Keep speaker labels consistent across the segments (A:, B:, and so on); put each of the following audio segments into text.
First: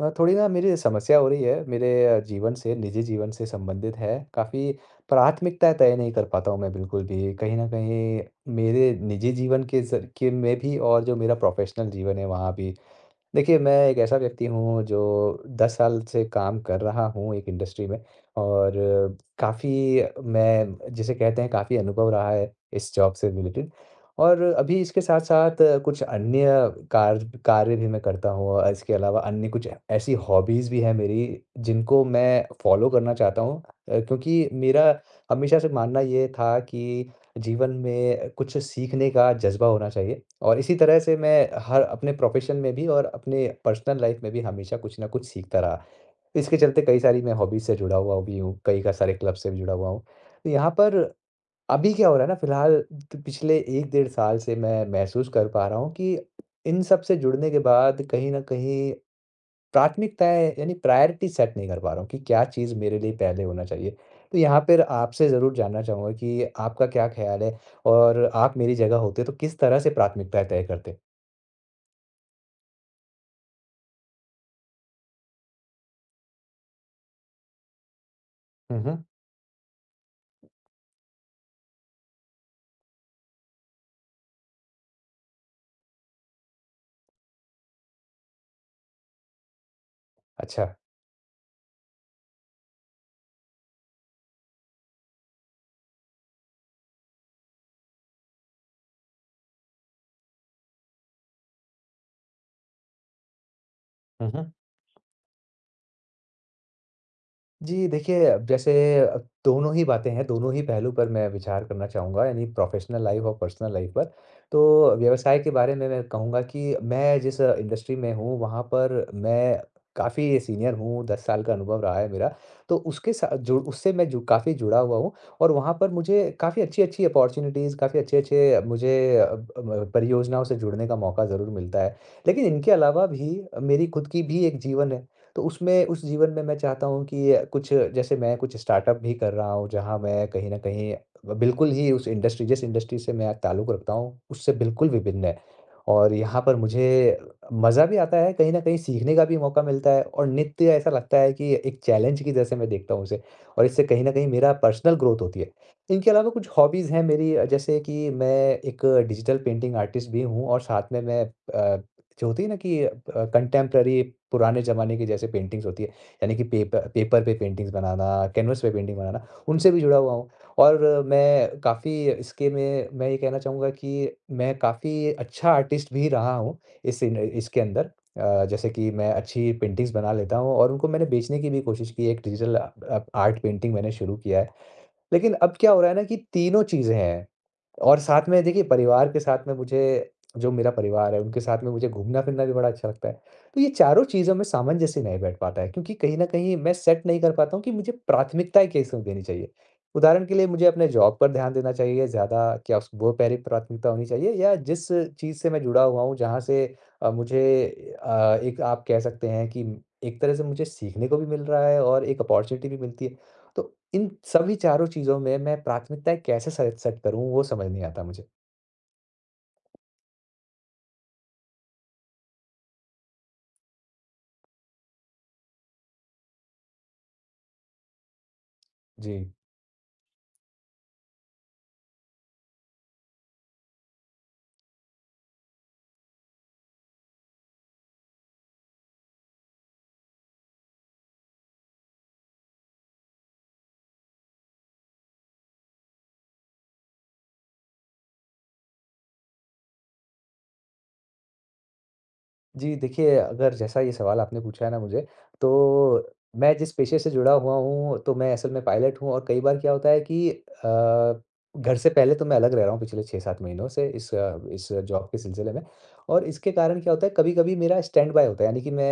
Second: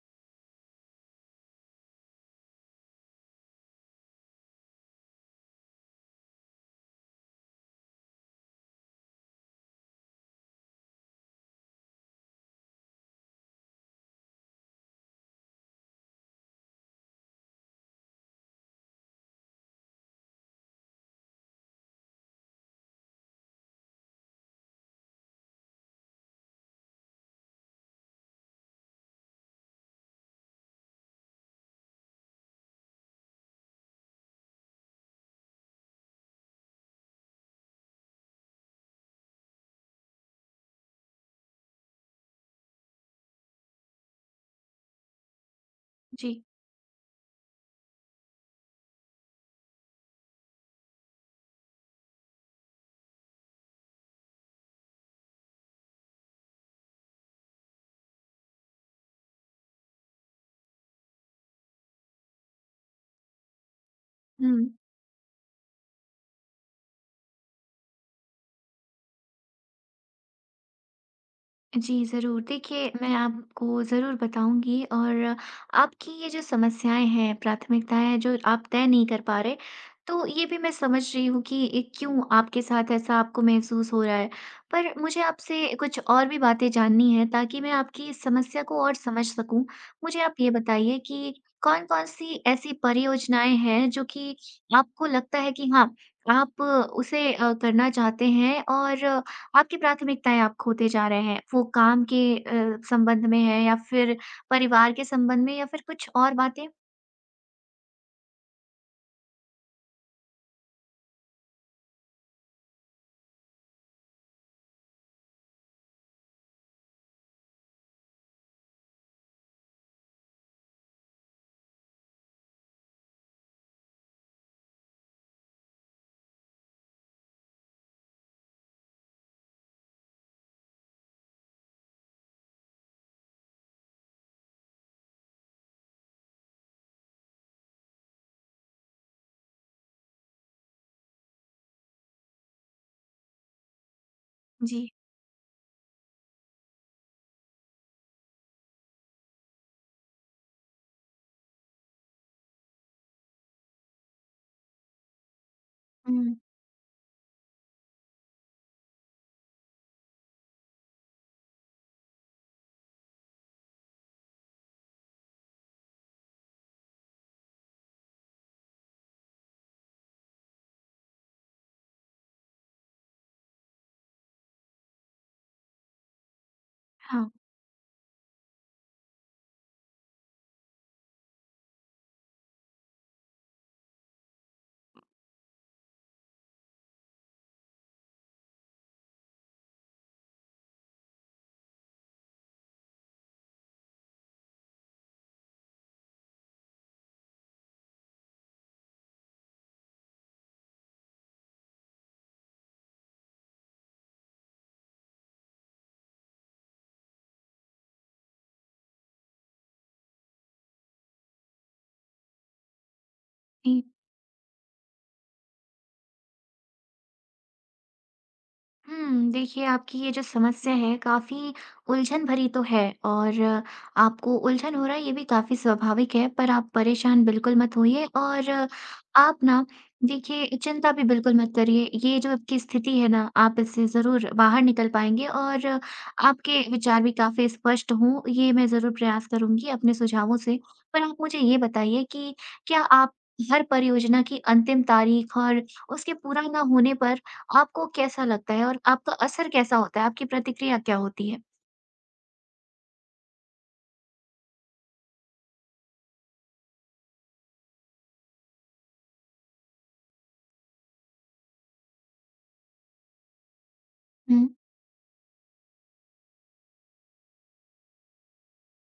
A: थोड़ी ना मेरी समस्या हो रही है। मेरे जीवन से निजी जीवन से संबंधित है। काफ़ी प्राथमिकता तय नहीं कर पाता हूँ मैं बिल्कुल भी। कहीं न कहीं मेरे निजी जीवन के ज़र के में भी और जो मेरा प्रोफ़ेशनल जीवन है वहाँ भी। देखिए, मैं एक ऐसा व्यक्ति हूँ जो 10 साल से काम कर रहा हूँ एक इंडस्ट्री में और काफ़ी मैं जिसे कहते हैं काफ़ी अनुभव रहा है इस जॉब से रिलेटेड। और अभी इसके साथ-साथ कुछ अन्य कार्य कार्य भी मैं करता हूँ और इसके अलावा अन्य कुछ ऐसी हॉबीज़ भी हैं मेरी, जिनको मैं फ़ॉलो करना चाहता हूँ। क्योंकि मेरा हमेशा से मानना ये था कि जीवन में कुछ सीखने का जज़्बा होना चाहिए, और इसी तरह से मैं हर अपने प्रोफ़ेशन में भी और अपने पर्सनल लाइफ़ में भी हमेशा कुछ ना कुछ सीखता रहा।
B: जी।
A: इसके चलते कई सारी मैं हॉबीज़ से जुड़ा हुआ भी हूँ, कई का सारे क्लब से भी जुड़ा हुआ हूँ। तो यहाँ पर अभी क्या हो रहा है ना फ़िलहाल, त पिछले 1 डेढ़ साल से मैं महसूस कर पा रहा हूँ कि इन सब से जुड़ने के बाद कहीं न कहीं प्राथमिकताएँ यानी प्रायोरिटी सेट नहीं कर पा रहा हूँ कि क्या चीज़ मेरे लिए पहले होना चाहिए। तो
B: हुँ।
A: यहाँ पर आपसे ज़रूर जानना चाहूँगा कि आपका क्या ख़्याल है, और आप मेरी जगह होते तो किस तरह से प्राथमिकताएँ तय करते?
B: जी, ज़रूर। देखिए, मैं आपको ज़रूर बताऊँगी और आपकी ये जो समस्याएँ हैं, प्राथमिकताएँ हैं, जो आप
A: हुँ,
B: तय
A: हुँ।
B: नहीं कर पा रहे, तो ये भी मैं समझ रही हूँ कि ये क्यों आपके साथ ऐसा आपको महसूस हो रहा है। पर मुझे आपसे कुछ और भी बातें जाननी हैं ताकि मैं आपकी इस समस्या को और समझ सकूँ। मुझे आप ये
A: अच्छा।
B: बताइए कि कौन-कौन सी ऐसी परियोजनाएँ हैं जो कि आपको लगता है कि हाँ, आप उसे करना चाहते हैं और आपकी प्राथमिकताएँ आप खोते जा रहे हैं, वो काम के संबंध में है या फिर
A: हुँ, हुँ।
B: परिवार के संबंध में या फिर कुछ और बातें?
A: जी, देखिए अब जैसे अ, दोनों ही बातें हैं, दोनों ही पहलू पर मैं विचार करना चाहूँगा, यानी प्रोफ़ेशनल लाइफ़ और पर्सनल लाइफ़ पर। तो व्यवसाय के बारे में मैं कहूँगा कि मैं जिस इंडस्ट्री में हूँ वहाँ पर मैं काफ़ी सीनियर हूँ, 10 साल का अनुभव रहा है मेरा। तो उसके सा जो उससे मैं जो काफ़ी जुड़ा हुआ हूँ, और वहाँ पर मुझे काफ़ी अच्छी-अच्छी अपॉर्च्युनिटीज़, काफ़ी अच्छे-अच्छे मुझे अब परियोजनाओं से जुड़ने का मौका ज़रूर मिलता है। लेकिन इनके अलावा भी मेरी खुद की भी एक जीवन। तो उसमें उस जीवन में मैं चाहता हूँ कि कुछ, जैसे मैं कुछ स्टार्टअप भी कर रहा हूँ जहाँ मैं कहीं न कहीं ब बिल्कुल ही उस इंडस्ट्री जिस इंडस्ट्री से मैं ताल्लुक़ रखता हूँ, उससे बिल्कुल
B: जी।
A: विभिन्न है। और यहाँ पर मुझे मज़ा भी आता है, कहीं न कहीं सीखने का भी मौका मिलता है, और नित्य ऐसा लगता है कि एक चैलेंज की जैसे मैं देखता हूँ उसे। और इससे कहीं न कहीं मेरा पर्सनल ग्रोथ होती है। इनके अलावा
B: हुँ,
A: कुछ हॉबीज़ हैं मेरी, जैसे कि मैं एक डिजिटल पेंटिंग आर्टिस्ट भी हूँ, और साथ में मैं अ जो होती है ना कि कंटेम्प्ररी, पुराने ज़माने की जैसे पेंटिंग्स होती है, यानी कि पेपर पेपर पे पेंटिंग्स बनाना, कैनवस पे पेंटिंग बनाना, उनसे भी जुड़ा हुआ हूँ। और मैं काफ़ी इसके में मैं ये कहना चाहूँगा कि मैं काफ़ी अच्छा आर्टिस्ट भी रहा हूँ इस इन
B: हाँ।
A: इसके अंदर। जैसे कि मैं अच्छी पेंटिंग्स बना लेता हूँ, और उनको मैंने बेचने की भी कोशिश की है। एक डिजिटल आर्ट पेंटिंग मैंने शुरू किया है। लेकिन अब क्या हो रहा है ना कि तीनों चीज़ें हैं, और साथ में देखिए परिवार के साथ में मुझे, जो मेरा परिवार है उनके साथ में मुझे घूमना-फिरना भी बड़ा अच्छा लगता है। तो ये चारों चीज़ों में सामंजस्य नहीं बैठ पाता है, क्योंकि कहीं न कहीं मैं सेट नहीं कर पाता हूँ कि मुझे प्राथमिकताएँ कैसे देनी चाहिए। उदाहरण के लिए मुझे अपने जॉब पर ध्यान देना चाहिए ज़्यादा, क्या उस वो पहली प्राथमिकता होनी चाहिए, या जिस चीज़ से मैं जुड़ा हुआ हूँ जहाँ से मुझे, एक आप कह सकते हैं कि एक तरह से मुझे सीखने को भी मिल रहा है, और एक अपॉर्च्युनिटी भी मिलती है। तो इन सभी चारों चीज़ों में मैं प्राथमिकताएँ कैसे से सेट करूँ, वो समझ नहीं आता मुझे?
B: हुँ, देखिए आपकी ये जो समस्या है काफ़ी उलझन भरी तो है और आपको उलझन हो रहा है ये भी काफ़ी स्वाभाविक है, पर आप परेशान बिल्कुल मत होइए और
A: जी।
B: आप ना देखिए चिंता भी बिल्कुल मत करिए। ये जो आपकी स्थिति है ना आप इससे ज़रूर बाहर निकल पाएँगे और आपके विचार भी काफ़ी स्पष्ट हों, ये मैं ज़रूर प्रयास करूँगी अपने सुझावों से। पर आप मुझे ये बताइए कि क्या आप हर परियोजना की अंतिम तारीख और उसके पूरा ना होने पर आपको कैसा लगता है और आपका असर कैसा होता है? आपकी प्रतिक्रिया क्या होती है?
A: जी, देखिए अगर जैसा ये सवाल आपने पूछा है ना मुझे, तो मैं जिस पेशे से जुड़ा हुआ हूँ, तो मैं असल में पायलट हूँ, और कई बार क्या होता है कि घर से पहले तो मैं अलग रह रहा हूँ पिछले 6-7 महीनों से
B: हुँ।
A: इस जॉब के सिलसिले में। और इसके कारण क्या होता है, कभी-कभी मेरा स्टैंड बाय होता है, यानी कि मैं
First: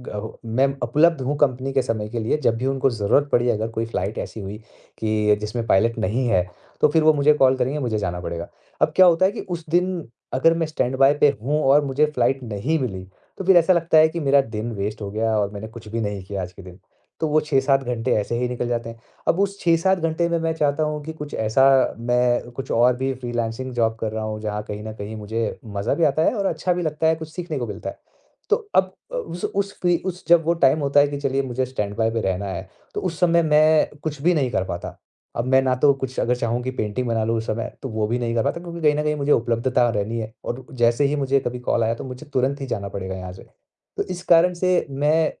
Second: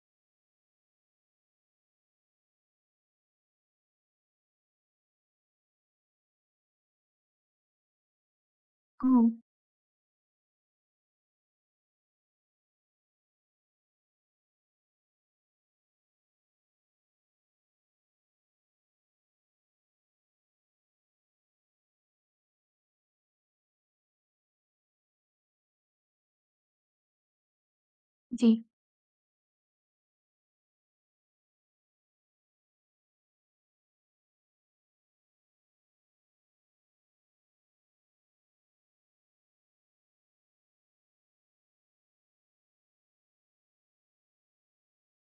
A: ग मैं उपलब्ध हूँ कंपनी के समय के लिए, जब भी उनको ज़रूरत पड़ी, अगर कोई फ्लाइट ऐसी हुई कि जिसमें पायलट नहीं है, तो फिर वो मुझे कॉल करेंगे, मुझे जाना पड़ेगा। अब क्या
B: हुँ।
A: होता है कि उस दिन अगर मैं स्टैंड बाय पे हूँ और मुझे फ्लाइट नहीं मिली, तो फिर ऐसा लगता है कि मेरा दिन वेस्ट हो गया और मैंने कुछ भी नहीं किया आज के दिन। तो वो 6-7 घंटे ऐसे ही निकल जाते हैं। अब उस 6-7 घंटे में मैं चाहता हूँ कि कुछ ऐसा, मैं कुछ और भी फ्रीलांसिंग जॉब कर रहा हूँ, जहाँ कहीं न कहीं मुझे मज़ा भी आता है और अच्छा भी लगता है, कुछ सीखने को मिलता है। तो
B: जी,
A: अब अ, उस फ्री उस जब वो टाइम होता है कि चलिए मुझे स्टैंड बाय पे रहना है, तो उस समय मैं कुछ भी नहीं कर पाता। अब मैं ना तो कुछ, अगर चाहूँ कि पेंटिंग बना लूँ उस समय, तो वो भी नहीं कर पाता, क्योंकि कहीं न कहीं मुझे उपलब्धता रहनी है, और जैसे ही मुझे कभी कॉल आया तो मुझे तुरंत ही जाना पड़ेगा यहाँ से। तो इस कारण से मैं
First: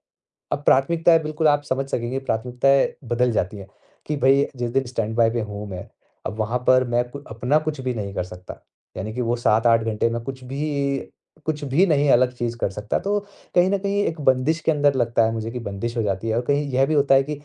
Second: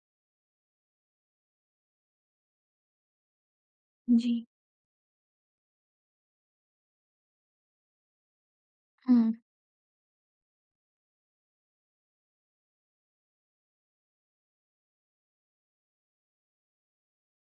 A: अब प्राथमिकताएँ, बिल्कुल आप समझ सकेंगे, प्राथमिकताएँ बदल जाती हैं कि
B: जी।
A: भई जिस दिन स्टैंड बाय पे हूँ मैं, अब वहाँ पर मैं कु अपना कुछ भी नहीं कर सकता। यानी कि
B: हुँ।
A: वो 7-8 घंटे में कुछ भी नहीं, अलग चीज़ कर सकता। तो कहीं न कहीं एक बंदिश के अंदर लगता है मुझे कि बंदिश हो जाती है, और कहीं यह भी होता है कि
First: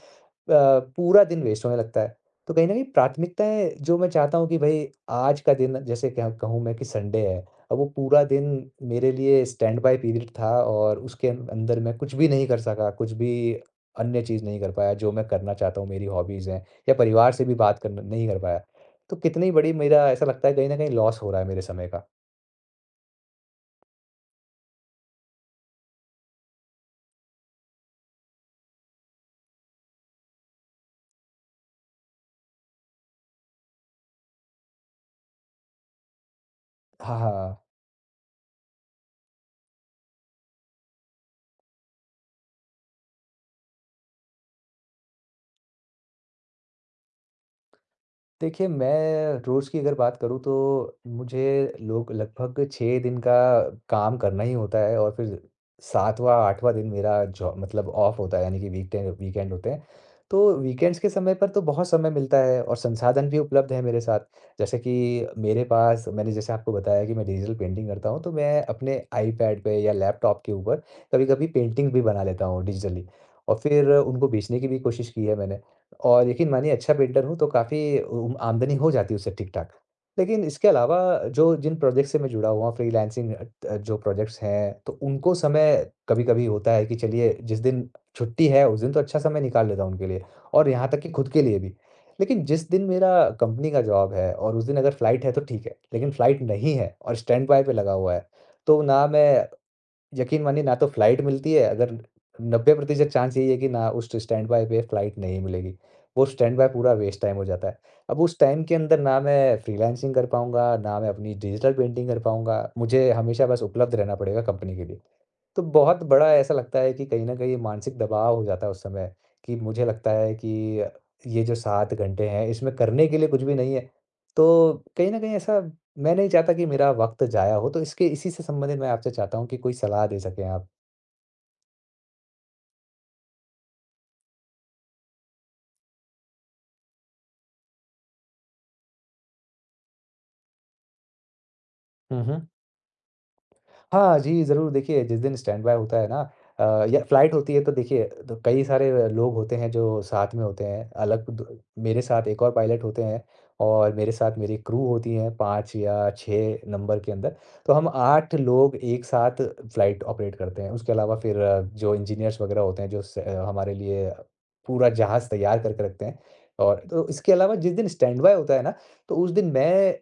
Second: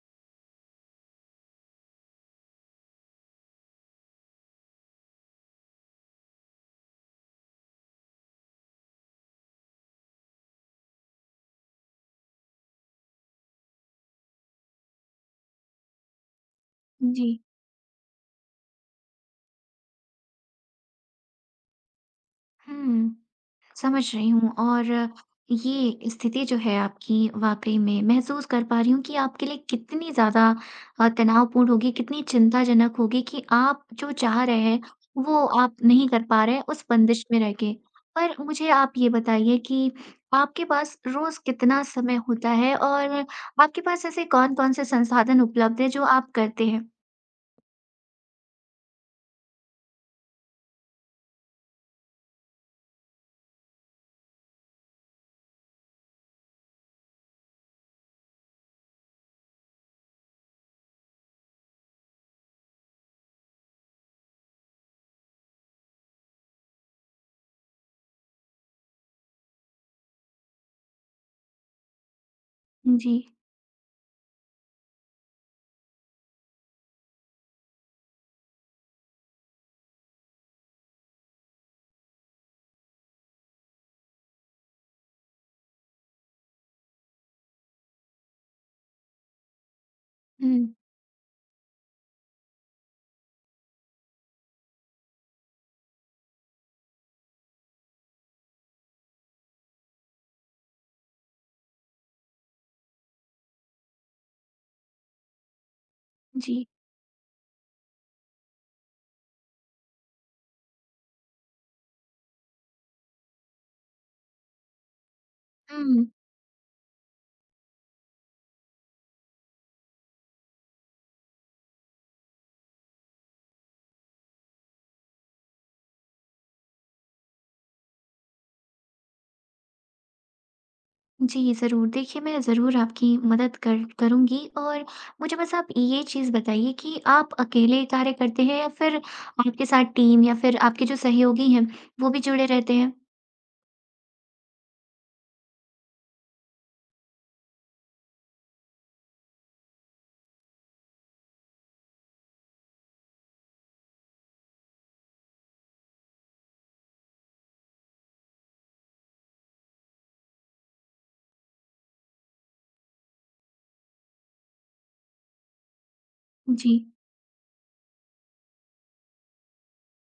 A: अ, पूरा दिन वेस्ट होने लगता है। तो कहीं न कहीं प्राथमिकताएँ जो मैं चाहता हूँ कि भई आज का दिन, जैसे क्या कहूँ मैं कि संडे है, अब वो पूरा दिन मेरे लिए स्टैंड बाय पीरियड था, और उसके अंदर मैं कुछ भी नहीं कर सका, कुछ भी अन्य चीज़ नहीं कर पाया जो मैं करना चाहता हूँ, मेरी हॉबीज़ हैं, या
B: जी।
A: परिवार से भी बात करना नहीं कर पाया। तो कितनी बड़ी, मेरा ऐसा लगता है कहीं न कहीं लॉस हो रहा है मेरे समय का।
B: हुँ। समझ रही हूँ और ये स्थिति जो है आपकी वाकई में महसूस कर पा रही हूँ कि आपके लिए कितनी ज़्यादा तनावपूर्ण होगी, कितनी चिंताजनक होगी कि आप जो चाह रहे हैं, वो आप नहीं कर पा रहे हैं उस
A: हाँ,
B: बंदिश में रह
A: हाँ।
B: के। पर मुझे आप ये बताइए कि आपके पास रोज़ कितना समय होता है और आपके पास ऐसे कौन-कौन से संसाधन उपलब्ध हैं जो आप करते हैं?
A: देखिए, मैं रोज़ की अगर बात करूँ तो मुझे लोग लगभग 6 दिन का काम करना ही होता है, और फिर 7वाँ 8वाँ दिन मेरा जॉ मतलब ऑफ होता है, यानी कि वीकडे वीकेंड होते हैं। तो वीकेंड्स के समय पर तो बहुत समय मिलता है और संसाधन भी उपलब्ध है मेरे साथ। जैसे कि मेरे पास, मैंने जैसे आपको बताया कि मैं डिजिटल पेंटिंग करता हूँ, तो मैं अपने आईपैड पे या लैपटॉप के ऊपर कभी-कभी पेंटिंग भी बना लेता हूँ डिजिटली।
B: जी।
A: और फिर उनको बेचने की भी कोशिश की है मैंने। और यकीन मानिए अच्छा बिल्डर हूँ, तो काफ़ी आमदनी हो जाती है उससे ठीक-ठाक। लेकिन इसके अलावा जो जिन प्रोजेक्ट से मैं जुड़ा हुआ हूँ, फ्रीलांसिंग अ, त जो प्रोजेक्ट्स हैं, तो उनको समय, कभी-कभी होता है कि चलिए जिस दिन छुट्टी है उस दिन तो अच्छा समय निकाल लेता हूँ उनके लिए, और
B: हुँ,
A: यहाँ तक कि खुद के लिए भी। लेकिन जिस दिन मेरा कंपनी का जॉब है और उस दिन अगर फ्लाइट है तो ठीक है, लेकिन फ्लाइट नहीं है और स्टैंड बाय पे लगा हुआ है, तो ना मैं, यकीन मानिए ना तो फ्लाइट मिलती है, अगर 90% चांस यही है कि ना, उस स्टैंड बाय पे फ्लाइट नहीं मिलेगी। वो स्टैंड
B: जी।
A: बाय पूरा वेस्ट टाइम हो जाता है। अब उस टाइम के अंदर ना मैं फ्रीलांसिंग कर पाऊँगा, ना मैं अपनी डिजिटल पेंटिंग कर पाऊँगा। मुझे हमेशा बस उपलब्ध रहना पड़ेगा कंपनी के लिए। तो बहुत
B: हुँ।
A: बड़ा ऐसा लगता है कि कहीं न कहीं मानसिक दबाव हो जाता है उस समय, कि मुझे लगता है कि ये जो 7 घंटे हैं, इसमें करने के लिए कुछ भी नहीं है। तो कहीं न कहीं ऐसा, मैं नहीं चाहता कि मेरा वक़्त ज़ाया हो, तो इसके इसी से संबंधित मैं आपसे चाहता हूँ कि कोई सलाह दे सकें आप।
B: जी, ज़रूर। देखिए, मैं ज़रूर आपकी मदद कर करूँगी और मुझे बस आप ये चीज़ बताइए कि आप अकेले कार्य करते हैं या फिर आपके साथ टीम या फिर आपके जो सहयोगी हैं, वो भी
A: हुँ,
B: जुड़े
A: हुँ।
B: रहते हैं?
A: हाँ जी, ज़रूर देखिए जिस दिन स्टैंड बाय होता है ना, या फ्लाइट होती है, तो देखिए तो कई सारे लोग होते हैं जो साथ में होते हैं। अलग द मेरे साथ एक और पायलट होते हैं, और मेरे साथ मेरी क्रू होती है 5 या 6 नंबर के अंदर। तो हम 8 लोग एक साथ फ्लाइट ऑपरेट करते हैं। उसके अलावा फिर जो इंजीनियर्स वगैरह होते हैं, जो हमारे लिए पूरा जहाज़ तैयार करके रखते हैं।
B: जी।
A: और तो इसके अलावा जिस दिन स्टैंड बाय होता है ना, तो उस दिन मैं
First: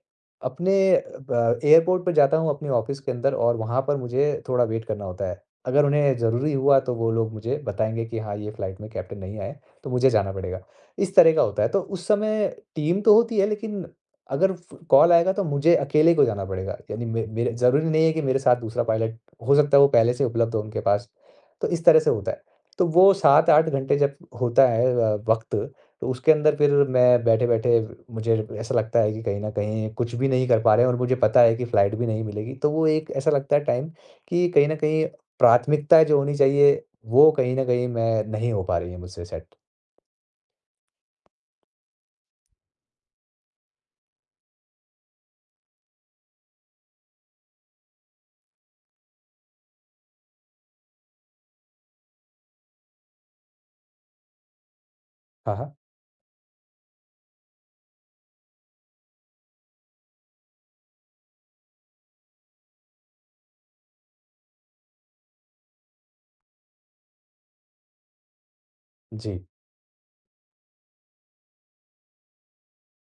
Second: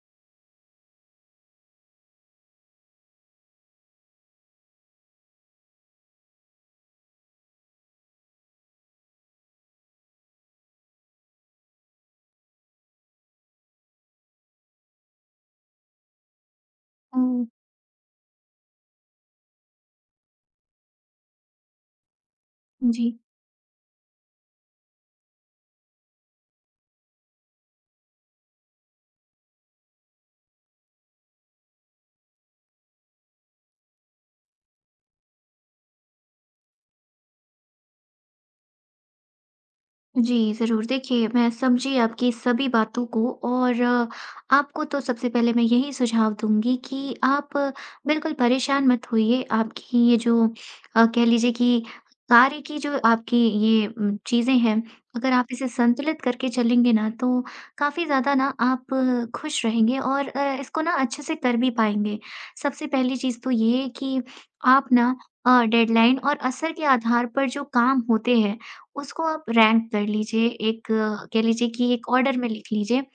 A: अपने ब एयरपोर्ट पे जाता हूँ अपने ऑफ़िस के अंदर, और वहाँ पर मुझे थोड़ा वेट करना होता है। अगर उन्हें ज़रूरी हुआ तो वो लोग मुझे बताएँगे कि हाँ, ये फ़्लाइट में कैप्टन नहीं आए, तो मुझे जाना पड़ेगा। इस तरह का होता है, तो उस समय टीम तो होती है, लेकिन अगर फ़ कॉल आएगा तो मुझे अकेले को जाना पड़ेगा। यानी मे
B: ओह!
A: मेरे ज़रूरी नहीं है कि मेरे साथ दूसरा पायलट, हो सकता है वो पहले से उपलब्ध हो उनके पास। तो इस तरह से होता है। तो
B: जी।
A: वो 7-8 घंटे जब होता है वक़्त, तो उसके अंदर फिर मैं बैठे-बैठे मुझे ऐसा लगता है कि कहीं न कहीं कुछ भी नहीं कर पा रहे हैं, और मुझे पता है कि फ्लाइट भी नहीं मिलेगी। तो वो एक ऐसा लगता है टाइम, कि कहीं न कहीं प्राथमिकता जो होनी चाहिए, वो कहीं न कहीं मैं नहीं हो पा रही है मुझसे सेट।
B: जी, ज़रूर। देखिए, मैं समझी आपकी सभी बातों को और आपको तो सबसे पहले मैं यही सुझाव दूँगी कि आप बिल्कुल परेशान मत होइए। आपकी ये जो कह लीजिए कि कार्य की जो आपकी ये चीज़ें हैं, अगर आप
A: हाँ,
B: इसे
A: हाँ।
B: संतुलित करके चलेंगे ना, तो काफ़ी ज़्यादा ना आप खुश रहेंगे और इसको ना अच्छे से कर भी पाएँगे। सबसे पहली चीज़ तो ये है कि आप ना डेडलाइन और असर के आधार पर जो काम होते हैं, उसको आप
A: जी,
B: रैंक कर लीजिए, एक कह लीजिए कि एक ऑर्डर में लिख लीजिए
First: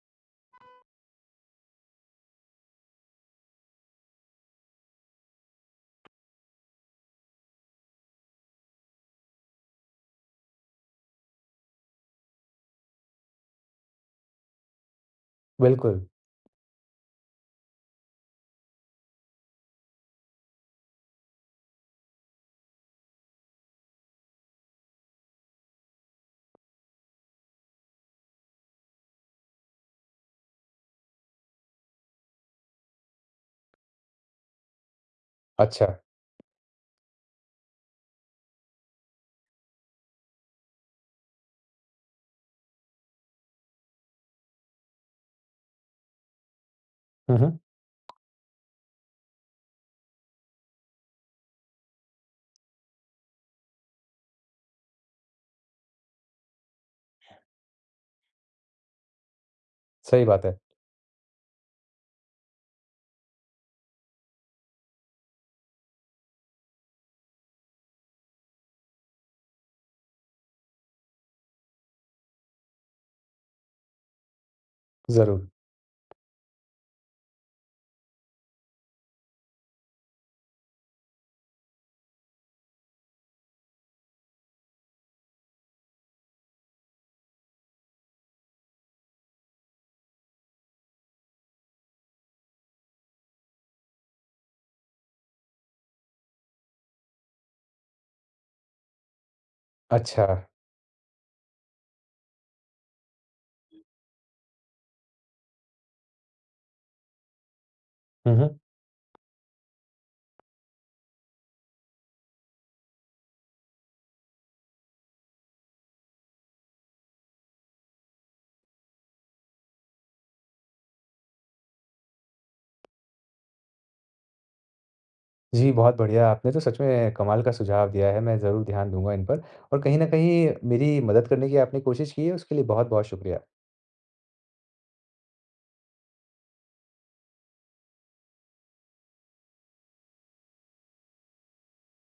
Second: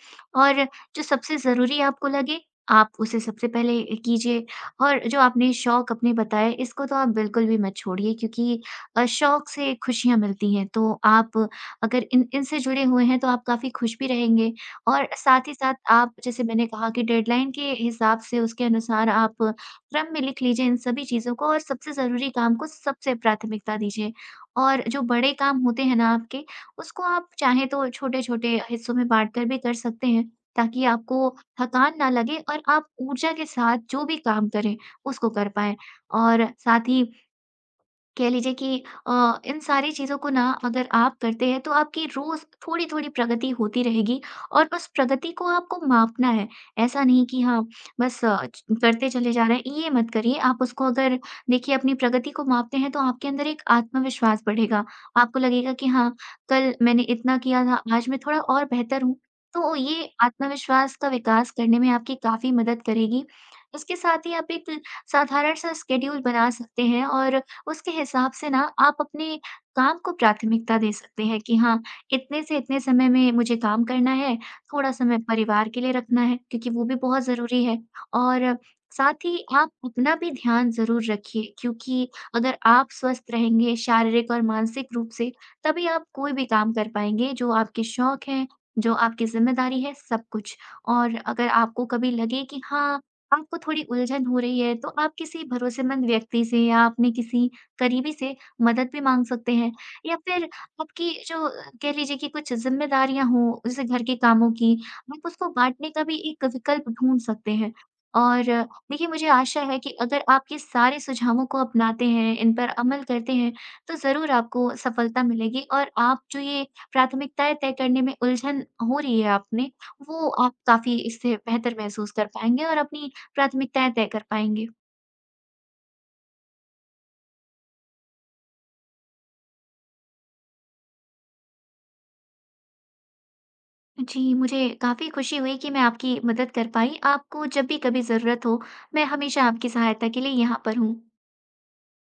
B: और जो सबसे ज़रूरी आपको लगे, आप उसे सबसे पहले कीजिए और जो आपने शौक अपने बताए, इसको तो आप बिल्कुल भी मत छोड़िए क्योंकि शौक से खुशियाँ मिलती हैं, तो आप अगर इन इनसे जुड़े हुए हैं, तो आप काफ़ी खुश भी रहेंगे और साथ ही साथ
A: बिल्कुल।
B: आप जैसे मैंने कहा कि डेडलाइन के हिसाब से उसके अनुसार आप क्रम में लिख लीजिए इन सभी चीज़ों को और सबसे ज़रूरी काम को सबसे प्राथमिकता दीजिए। और जो बड़े काम होते हैं ना आपके, उसको आप चाहें तो छोटे-छोटे हिस्सों में बाँटकर भी कर सकते हैं, ताकि आपको थकान ना लगे और आप ऊर्जा के साथ जो भी काम करें, उसको कर पाएँ।
A: अच्छा।
B: और साथ ही कह लीजिए कि इन सारी चीज़ों को ना अगर आप करते हैं तो आपकी रोज़ थोड़ी-थोड़ी प्रगति होती रहेगी और उस प्रगति को आपको मापना है। ऐसा नहीं
A: हुँ,
B: कि
A: हुँ।
B: हाँ, बस अ, च करते चले जा रहे हैं, ये मत करिए। आप उसको अगर देखिए अपनी प्रगति को मापते हैं तो आपके अंदर एक आत्मविश्वास बढ़ेगा। आपको लगेगा कि हाँ, कल मैंने इतना किया था, आज मैं थोड़ा और बेहतर हूँ। तो ये
A: सही बात है।
B: आत्मविश्वास का विकास करने में आपकी काफ़ी मदद करेगी। इसके साथ ही आप एक साधारण-सा स्केड्यूल बना सकते हैं और उसके हिसाब से ना आप अपने काम को प्राथमिकता दे सकते हैं कि हाँ, इतने से इतने समय में मुझे काम करना है, थोड़ा समय
A: ज़रूर।
B: परिवार के लिए रखना है क्योंकि वो भी बहुत ज़रूरी है। और साथ ही आप अपना भी ध्यान ज़रूर रखिए क्योंकि अगर आप स्वस्थ रहेंगे शारीरिक और मानसिक रूप से, तभी आप कोई भी काम कर पाएँगे जो आपके शौक हैं, जो आपकी ज़िम्मेदारी है, सब कुछ। और अगर आपको कभी लगे कि हाँ, आपको थोड़ी उलझन हो रही है, तो आप किसी भरोसेमंद व्यक्ति से या आपने किसी करीबी से मदद भी माँग सकते हैं या
A: अच्छा।
B: फिर आपकी जो कह लीजिए कि कुछ ज़िम्मेदारियाँ हों, जैसे घर के कामों की, आप उसको बाँटने का भी एक विकल्प ढूँढ सकते हैं।
A: हुँ,
B: और
A: हुँ।
B: देखिए, मुझे आशा है कि अगर आप ये सारे सुझावों को अपनाते हैं, इन पर अमल करते हैं, तो ज़रूर आपको सफलता मिलेगी और आप जो ये प्राथमिकताएँ तय करने में उलझन हो रही है आपने, वो आप काफ़ी इससे बेहतर महसूस कर पाएँगे और अपनी प्राथमिकताएँ तय कर पाएँगे।
A: जी, बहुत बढ़िया, आपने तो सच में कमाल का सुझाव दिया है। मैं ज़रूर ध्यान दूँगा इन पर, और कहीं न कहीं मेरी मदद करने की आपने कोशिश की है, उसके लिए बहुत-बहुत शुक्रिया।
B: जी, मुझे काफ़ी खुशी हुई कि मैं आपकी मदद कर पाई। आपको जब भी कभी ज़रूरत हो, मैं हमेशा आपकी सहायता के लिए यहाँ पर हूँ।